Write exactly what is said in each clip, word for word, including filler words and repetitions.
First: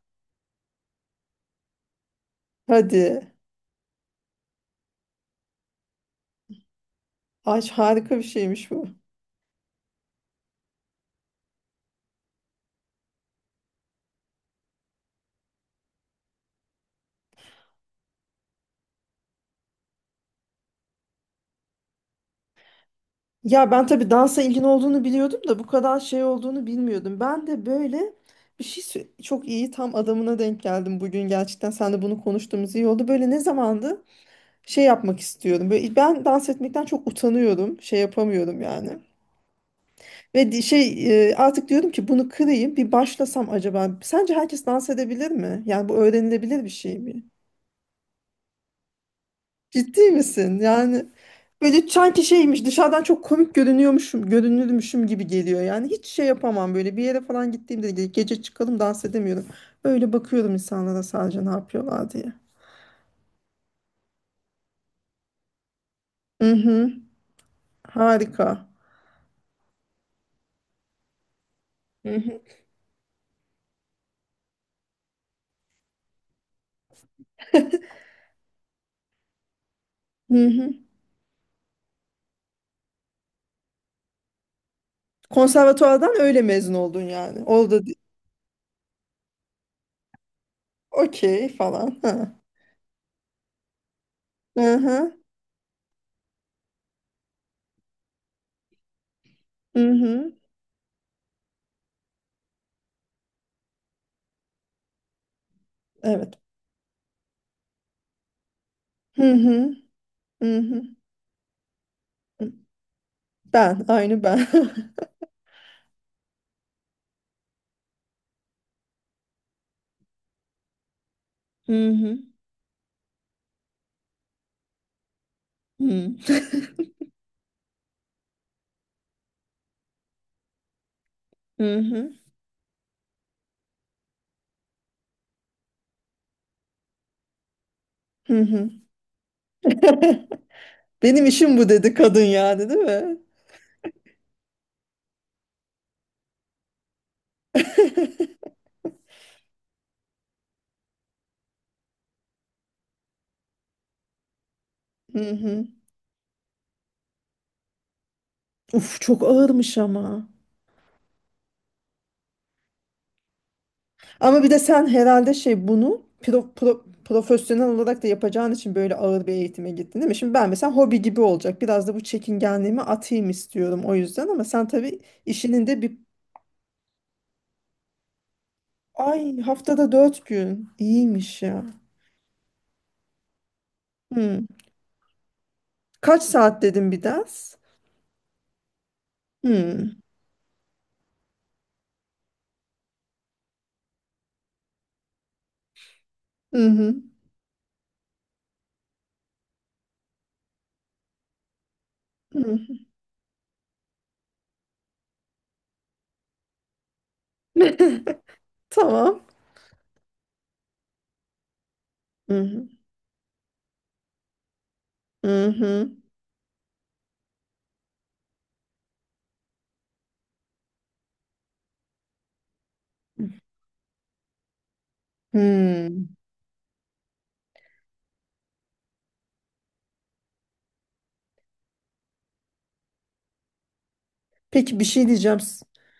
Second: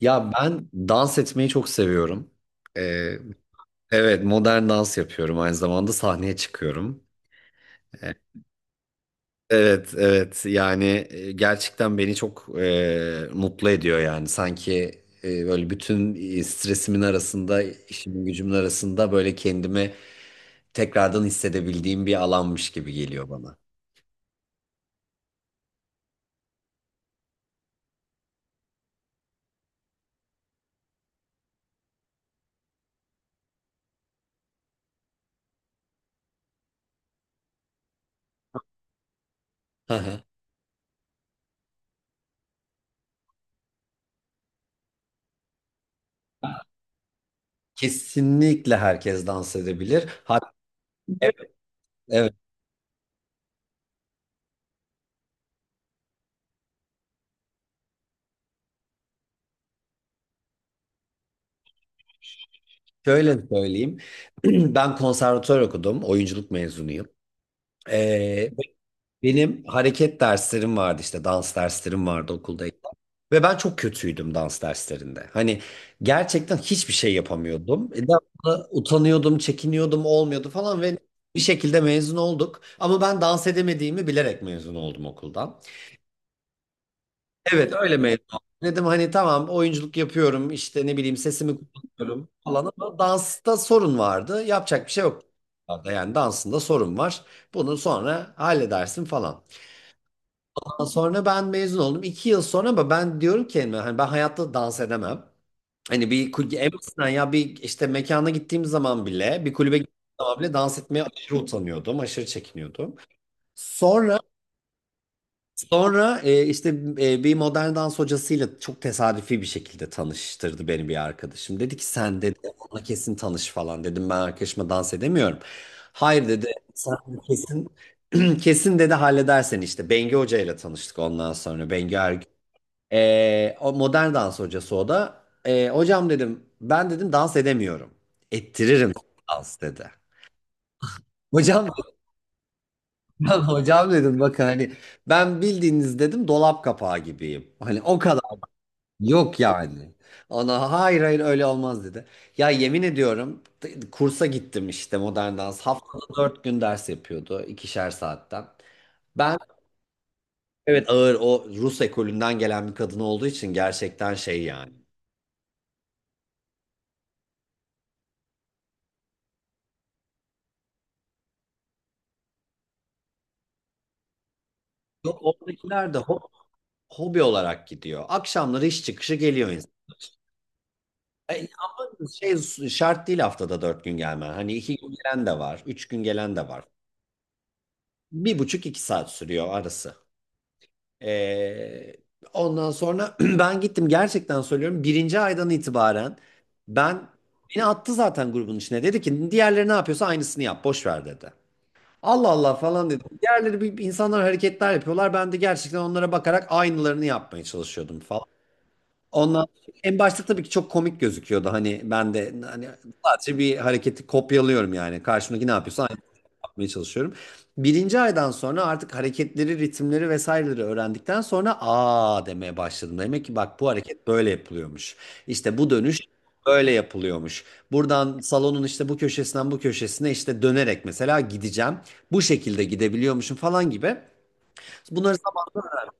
Ya ben dans etmeyi çok seviyorum. Ee, Hadi. evet, modern dans yapıyorum, aynı zamanda sahneye çıkıyorum. Ay Ee, harika bir şeymiş bu. Evet evet yani e, gerçekten beni çok e, mutlu ediyor yani sanki e, böyle bütün e, stresimin arasında, işimin gücümün arasında böyle kendimi tekrardan hissedebildiğim bir alanmış gibi geliyor bana. Ya ben tabii dansa ilgin olduğunu biliyordum da bu kadar şey olduğunu bilmiyordum. Ben de böyle bir şey sö- çok iyi tam adamına denk geldim bugün gerçekten. Sen de bunu konuştuğumuz iyi oldu. Böyle ne zamandı şey yapmak istiyorum. Böyle ben dans etmekten çok utanıyorum. Şey yapamıyorum yani. Hı hı. Ve di- şey e, artık diyorum ki bunu kırayım bir başlasam acaba. Sence herkes dans edebilir mi? Yani bu öğrenilebilir bir şey mi? Kesinlikle herkes dans Ciddi edebilir. Hatta misin? Yani evet böyle sanki evet, şeymiş dışarıdan çok komik görünüyormuşum, görünürmüşüm gibi geliyor. Yani hiç şey yapamam böyle bir yere falan gittiğimde ge- gece çıkalım dans edemiyorum. Öyle bakıyorum insanlara sadece ne yapıyorlar diye. şöyle söyleyeyim. Ben konservatuvar okudum. Oyunculuk Hı hı. mezunuyum. Ee, Harika. Benim hareket derslerim vardı, işte dans derslerim Hı vardı hı. okuldayken. Ve ben çok kötüydüm dans derslerinde. Hani gerçekten hiçbir şey yapamıyordum. E, Devamlı utanıyordum, çekiniyordum, Hı olmuyordu falan hı. ve bir şekilde mezun olduk. Ama ben dans edemediğimi bilerek mezun oldum okuldan. Konservatuvardan öyle mezun oldun yani. Evet, Orada di- öyle mezun oldum. Dedim hani tamam, oyunculuk yapıyorum işte, ne bileyim okey sesimi falan. kullanıyorum Ha. falan ama dansta sorun vardı. Hı Yapacak bir şey hı. yok. Yani dansında sorun var. Bunu sonra halledersin falan. Hı hı. Sonra ben mezun oldum. İki yıl sonra ama ben diyorum ki kendime, hani ben hayatta dans edemem. Hani bir Evet. kulübe, en basitinden ya bir işte mekana gittiğim zaman Hı bile, bir hı. kulübe gittiğim zaman bile Hı dans hı. etmeye aşırı utanıyordum. Aşırı çekiniyordum. Ben, Sonra aynı ben. sonra e, işte e, bir modern dans hocasıyla çok tesadüfi bir şekilde tanıştırdı beni bir arkadaşım. Dedi ki Hı hı. sen dedi, ona kesin tanış falan. Dedim ben arkadaşıma, dans edemiyorum. Hı Hayır hı. dedi, sen kesin kesin dedi halledersen işte. Bengi Hoca ile tanıştık ondan sonra. Hı Bengi hı. Ergün. Ee, o modern dans hocası o da. Ee, hocam dedim, ben dedim dans edemiyorum. Hı hı. Ettiririm dans dedi. Benim işim Hocam bu dedi kadın yani değil mi? hocam hocam dedim, bakın hani ben bildiğiniz dedim dolap kapağı gibiyim. Hani o kadar yok yani. Ona hayır hayır öyle olmaz dedi. Ya yemin ediyorum, t- kursa gittim işte Hı modern dans. hı. Haftada dört gün ders yapıyordu, ikişer saatten. Uf çok Ben ağırmış ama. evet ağır, o Rus ekolünden gelen bir kadın olduğu için gerçekten Ama şey bir de yani. sen herhalde şey bunu pro- pro- profesyonel olarak da yapacağın için böyle ağır bir eğitime gittin değil mi? Şimdi ben mesela hobi gibi olacak. Biraz da bu çekingenliğimi atayım istiyorum o yüzden ama sen tabii Yok, işinin de oradakiler bir de hobi olarak gidiyor. Akşamları iş çıkışı ay geliyor insan. haftada dört gün. E, İyiymiş ya. ama şey şart değil haftada dört gün gelmen. Hı. Hani iki gün gelen de var, üç gün Kaç gelen de saat var. dedim bir ders? Bir buçuk, iki saat sürüyor Hı. arası. E, Ondan sonra ben gittim, gerçekten söylüyorum. Birinci aydan itibaren Hı hı. ben beni attı zaten grubun içine. Dedi ki diğerleri ne yapıyorsa aynısını yap, boş ver dedi. Allah Allah Hı. falan dedim. Diğerleri bir insanlar hareketler yapıyorlar. Ben de gerçekten onlara bakarak aynılarını yapmaya çalışıyordum falan. Tamam. Ondan En başta tabii ki çok komik gözüküyordu. Hani ben de Hı hı. hani sadece bir hareketi kopyalıyorum yani. Hı Karşımdaki ne yapıyorsa hı. aynı yapmaya çalışıyorum. Birinci aydan sonra artık hareketleri, ritimleri vesaireleri öğrendikten sonra aa demeye başladım. Demek ki bak, bu hareket böyle yapılıyormuş. İşte bu Hı. dönüş böyle yapılıyormuş. Buradan salonun işte bu köşesinden bu köşesine işte dönerek mesela gideceğim. Bu şekilde gidebiliyormuşum falan gibi. Peki bir şey Bunları diyeceğim. zamanla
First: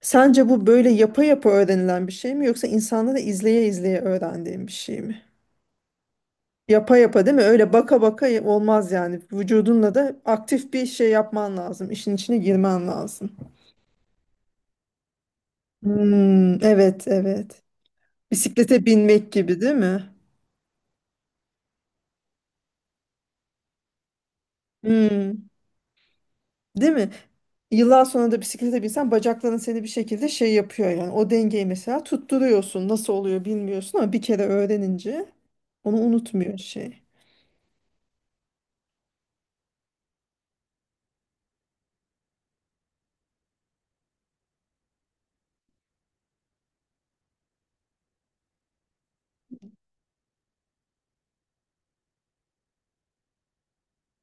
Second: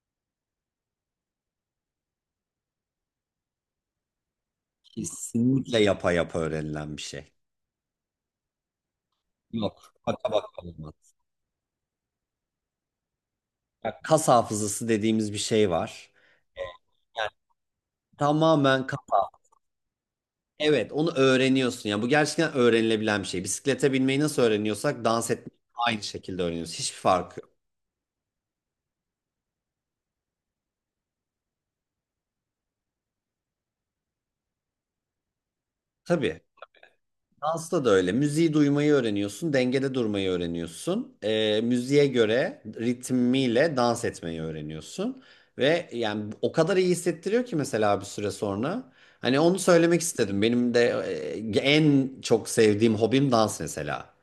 Sence bu böyle yapa yapa öğrenilen bir şey mi yoksa insanda da izleye izleye öğrendiğin bir şey mi? kesinlikle yapa yapa Yapa öğrenilen bir yapa şey. değil mi? Öyle baka baka y- olmaz yani. Yok. Vücudunla da Baka baka aktif bir şey olmaz. yapman lazım. İşin içine girmen lazım. Kas hafızası dediğimiz bir şey var. Hmm, evet evet. Bisiklete Tamamen kafa. binmek gibi değil mi? Evet, onu öğreniyorsun. Yani bu gerçekten öğrenilebilen bir şey. Bisiklete binmeyi nasıl öğreniyorsak dans Hmm, etmeyi aynı şekilde öğreniyoruz. değil Hiçbir mi? fark yok. Yıllar sonra da bisiklete binsen bacakların seni bir şekilde şey yapıyor yani. O dengeyi mesela tutturuyorsun. Nasıl oluyor bilmiyorsun ama bir kere öğrenince onu Tabii. unutmuyor şey. Dansta da öyle. Müziği duymayı öğreniyorsun, dengede durmayı öğreniyorsun. Ee, müziğe göre ritmiyle dans etmeyi öğreniyorsun. Ve yani o kadar iyi hissettiriyor ki mesela bir süre sonra. Hani onu söylemek istedim. Benim de e, en çok sevdiğim hobim dans mesela.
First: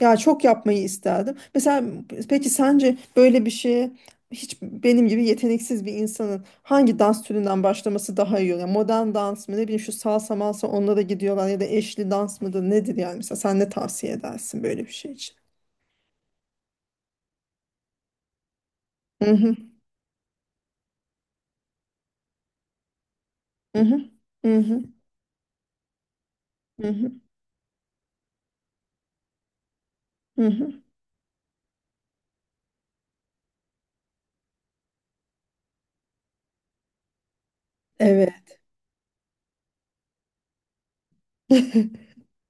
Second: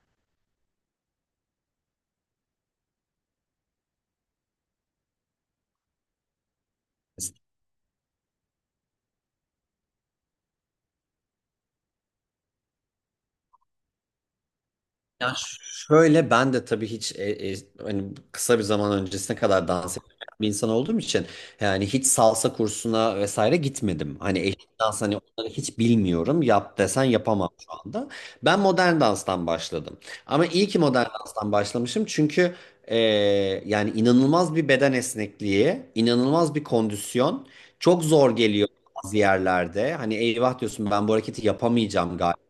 Ya çok yapmayı isterdim. Mesela peki sence böyle bir şeye hiç benim gibi yeteneksiz bir insanın hangi dans türünden başlaması daha iyi olur? Yani modern dans mı ne bileyim şu salsa malsa onlara gidiyorlar ya da eşli dans mıdır nedir yani mesela sen ne tavsiye edersin böyle bir şey Ya için? Ş- şöyle, ben de tabii hiç e, e, hani kısa bir zaman Hı öncesine hı kadar dans eden bir insan olduğum için yani hiç salsa kursuna vesaire hı hı gitmedim. Hani hı eşlik hı dans, hani onları hiç bilmiyorum. Yap hı desen hı. yapamam şu anda. Ben modern danstan başladım. Hı Ama iyi hı. ki modern danstan başlamışım çünkü e, yani inanılmaz bir beden esnekliği, inanılmaz bir kondisyon. Çok zor Evet. geliyor bazı yerlerde. Hani eyvah diyorsun, ben bu hareketi yapamayacağım galiba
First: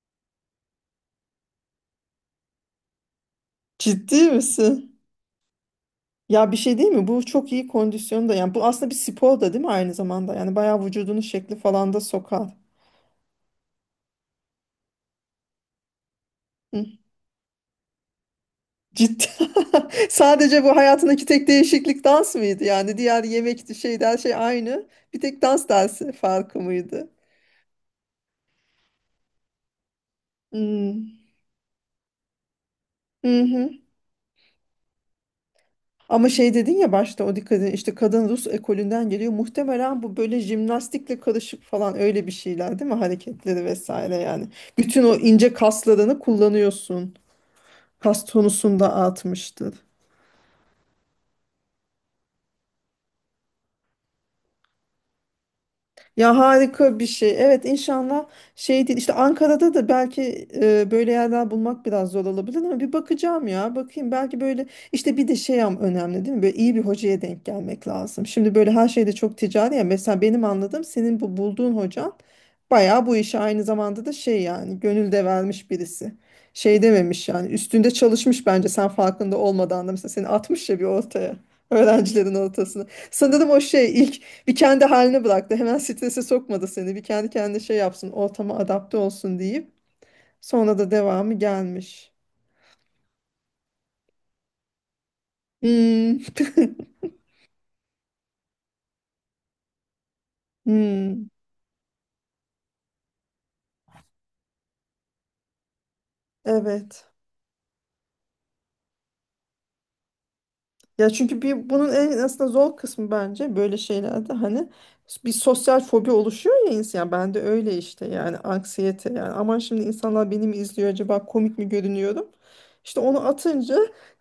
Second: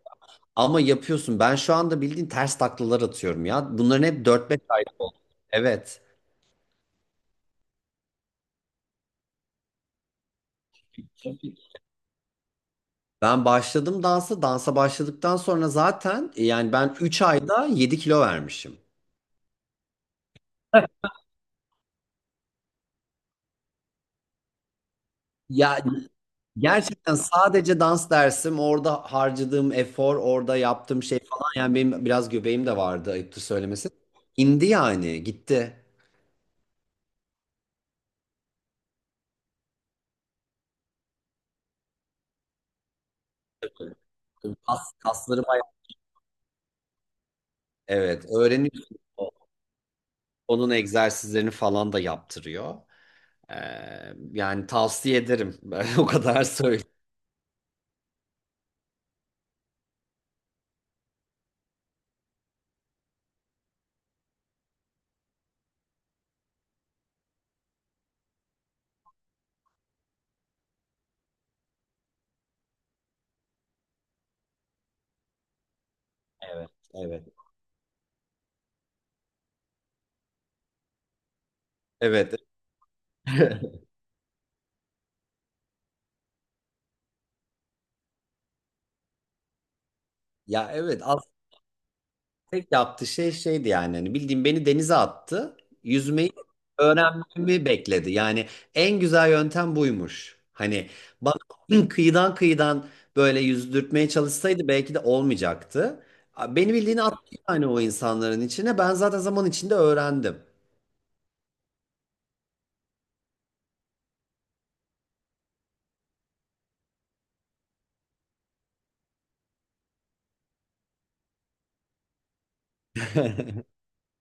ama yapıyorsun. Ben şu anda bildiğin ters taklalar atıyorum ya. Bunların Ciddi hep dört beş ayda misin? oldu. Evet. Ya bir şey değil mi? Bu çok iyi kondisyonda yani bu aslında bir spor da değil mi aynı zamanda? Yani bayağı vücudunu şekli falan da sokar. Ben başladım dansa. Dansa başladıktan sonra zaten e, yani ben üç ayda yedi kilo vermişim. Ciddi. Sadece bu hayatındaki tek değişiklik dans mıydı? Yani diğer yemekti, şeydi, her şey aynı. Bir tek dans Ya dersi farkı mıydı? gerçekten sadece dans dersim, orada harcadığım efor, orada yaptığım şey Hmm. falan, yani benim biraz göbeğim de vardı Hı ayıptır hı. söylemesi. İndi yani, gitti. Ama şey dedin ya başta o dikkat edin işte kadın Rus ekolünden geliyor. Muhtemelen bu böyle jimnastikle karışık falan öyle bir şeyler değil mi? Hareketleri vesaire yani. Kas, Bütün o kasları ince bayağı. kaslarını kullanıyorsun. Kas Evet tonusunda öğreniyorsun. artmıştır. Onun egzersizlerini falan da yaptırıyor. Ee, Yani tavsiye ederim. Ben o Ya kadar söyleyeyim. harika bir şey. Evet inşallah şey değil. İşte Ankara'da da belki e, böyle yerler bulmak biraz zor olabilir ama bir bakacağım ya. Bakayım belki böyle işte bir de şey am- önemli değil mi? Böyle iyi bir hocaya denk gelmek lazım. Şimdi böyle her şeyde çok ticari ya. Mesela benim anladığım senin bu bulduğun hocan bayağı bu işe aynı zamanda da şey yani gönül de vermiş birisi. Evet, Şey dememiş evet. yani üstünde çalışmış bence sen farkında olmadan da mesela seni atmış ya bir ortaya. Öğrencilerin Evet. ortasına. Sanırım o şey bir kendi haline bıraktı. Hemen strese sokmadı seni. Bir kendi kendine şey yapsın, ortama adapte olsun deyip Ya sonra da evet, aslında devamı gelmiş. tek yaptığı şey şeydi, yani hani bildiğim beni denize attı. Hmm. Yüzmeyi öğrenmemi bekledi. Yani en güzel yöntem buymuş. Hani Hmm. bana kıyıdan kıyıdan böyle yüzdürtmeye çalışsaydı belki de olmayacaktı. A- Beni bildiğini Evet. attı yani o insanların içine. Ben zaten zaman içinde öğrendim. Ya çünkü bir bunun en aslında zor kısmı bence böyle şeylerde hani bir sosyal fobi oluşuyor ya insan. Ben de öyle işte yani anksiyete yani aman şimdi insanlar beni mi izliyor acaba komik mi görünüyorum? İşte onu atınca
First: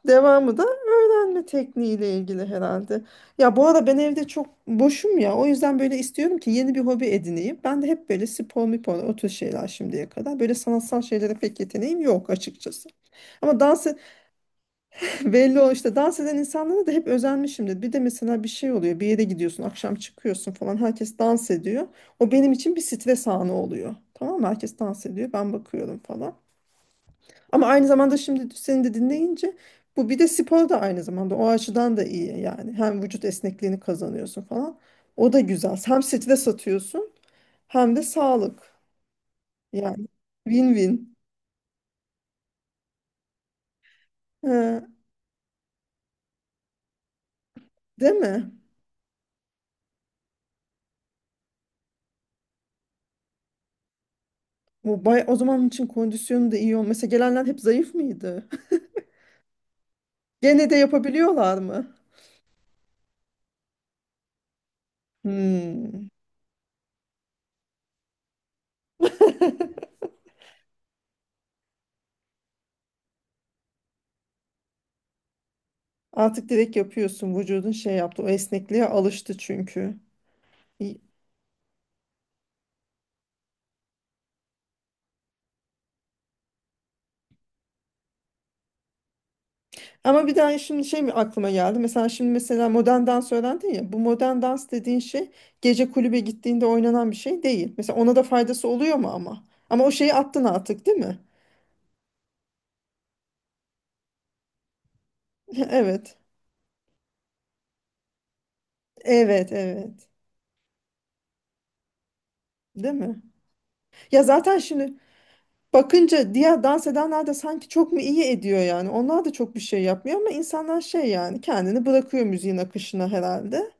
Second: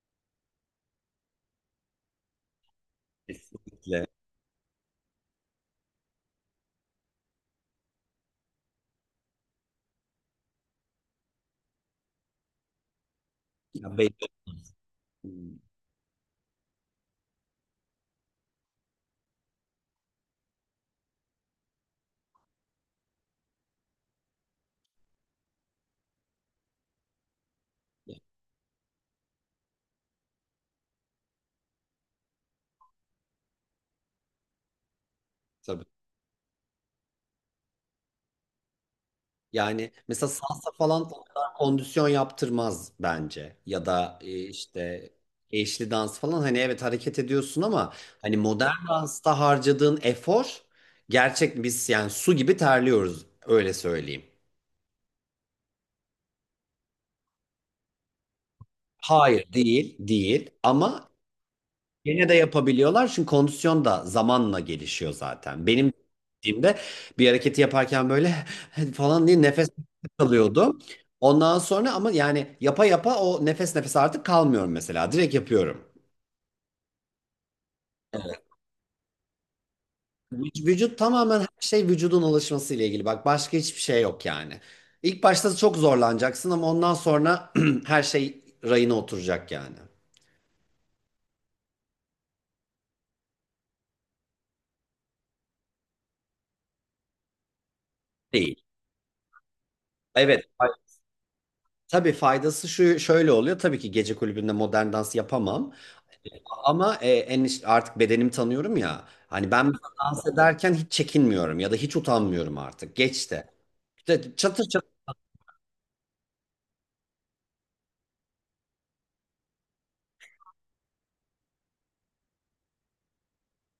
devamı da öğrenme tekniğiyle ilgili herhalde. Ya bu ara ben Kesinlikle. evde çok boşum ya o yüzden böyle istiyorum ki yeni bir hobi edineyim. Ben de hep böyle spor mipor o tür şeyler şimdiye kadar. Böyle sanatsal şeylere pek yeteneğim yok açıkçası. Ama dans. Ya belli. Belli o işte dans eden insanlara da hep özenmişimdir. Bir de mesela bir şey oluyor. Bir yere gidiyorsun, akşam çıkıyorsun falan. Herkes dans ediyor. O benim için bir stres anı oluyor. Tamam mı? Herkes dans ediyor. Ben bakıyorum falan. Ama aynı zamanda şimdi seni de dinleyince bu bir de spor da aynı zamanda o açıdan da iyi yani. Hem vücut esnekliğini kazanıyorsun falan. O da güzel. Hem stres atıyorsun hem de sağlık. Yani Yani mesela salsa falan win-win. o kadar kondisyon yaptırmaz bence. Ya da e, Ee, işte eşli dans falan, hani evet hareket ediyorsun ama değil hani mi? modern dansta harcadığın efor gerçek, biz yani su gibi terliyoruz öyle söyleyeyim. Bu bay o zaman için kondisyonu da iyi olmasa gelenler hep zayıf mıydı? Hayır, değil değil Gene de ama yapabiliyorlar mı? yine de yapabiliyorlar çünkü kondisyon da zamanla gelişiyor zaten. Benim Hmm. dediğimde bir hareketi yaparken böyle falan diye nefes kalıyordu. Ondan sonra ama yani yapa yapa o nefes nefese artık kalmıyorum mesela. Direkt yapıyorum. Artık direkt yapıyorsun. Vücudun şey yaptı. O esnekliğe alıştı çünkü. Vü- Vücut İyi. tamamen, her şey vücudun alışması ile ilgili. Bak başka hiçbir şey yok yani. İlk başta çok zorlanacaksın ama ondan sonra her şey rayına oturacak yani. Ama bir daha şimdi şey mi aklıma geldi. Mesela şimdi mesela modern dans öğrendin ya. Bu modern dans dediğin şey gece kulübe gittiğinde oynanan bir şey değil. Mesela ona da Değil. faydası oluyor mu ama? Ama o şeyi attın Evet. Ay- artık değil mi? Tabii faydası şu, şöyle oluyor. Tabii ki gece kulübünde modern dans yapamam. Evet. Ama e, en iş- artık bedenimi tanıyorum ya. Hani Evet, ben mesela evet. dans ederken hiç çekinmiyorum ya da hiç utanmıyorum Değil artık. mi? Geçti. Ya İşte zaten çatır şimdi çatır. bakınca diğer dans edenler de sanki çok mu iyi ediyor yani. Onlar da çok bir şey yapmıyor ama insanlar şey yani kendini bırakıyor müziğin akışına herhalde.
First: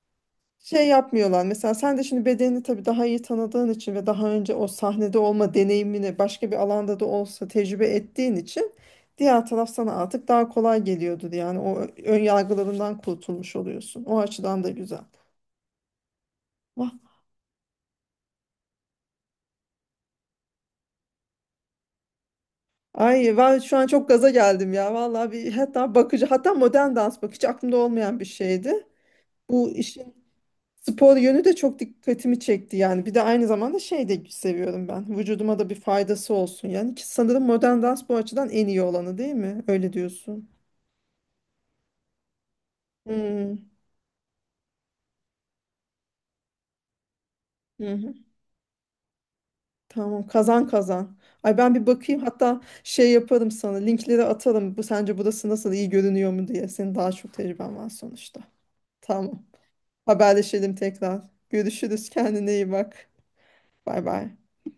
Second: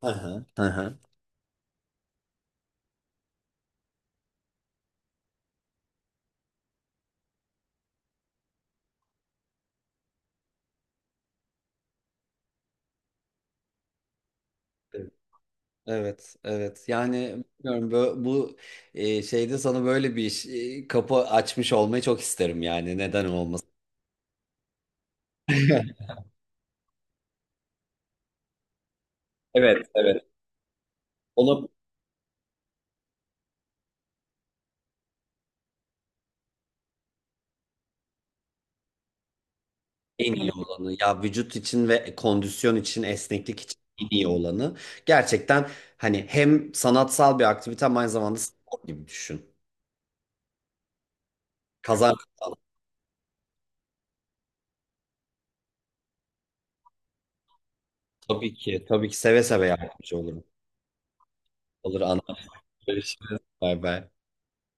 Hı hı, hı Şey hı. yapmıyorlar. Mesela sen de şimdi bedenini tabii daha iyi tanıdığın için ve daha önce o sahnede olma deneyimini başka bir alanda da olsa tecrübe ettiğin için diğer taraf sana artık daha kolay geliyordur. Yani o ön yargılarından kurtulmuş oluyorsun. O açıdan da güzel. Evet, evet. Vah. Yani bilmiyorum, bu, bu e, şeyde sana böyle bir iş, e, kapı açmış olmayı çok isterim yani. Neden Ay ben olmasın? şu an çok gaza geldim ya. Vallahi bir hatta bakıcı hatta modern dans bakıcı aklımda olmayan bir şeydi. Bu Evet, işin evet. spor yönü de Onu çok dikkatimi çekti yani. Bir de aynı zamanda şey de seviyorum ben. Vücuduma da bir faydası olsun yani. Ki sanırım modern dans bu açıdan en iyi olanı değil mi? Öyle en diyorsun. iyi olanı ya, vücut için ve kondisyon için, esneklik Hmm. için en iyi olanı gerçekten. Hani hem sanatsal bir aktivite Hı ama aynı hı. zamanda spor gibi düşün. Tamam kazan kazan. Ay ben bir Kazan bakayım hatta şey yaparım sana linkleri atarım. Bu sence burası nasıl iyi görünüyor mu diye. Senin daha çok tecrüben var sonuçta. tabii ki. Tabii ki Tamam. seve seve yardımcı olurum. Haberleşelim tekrar. Olur, Görüşürüz. Kendine iyi bak. anlatırız. Bay Bay bay. bay.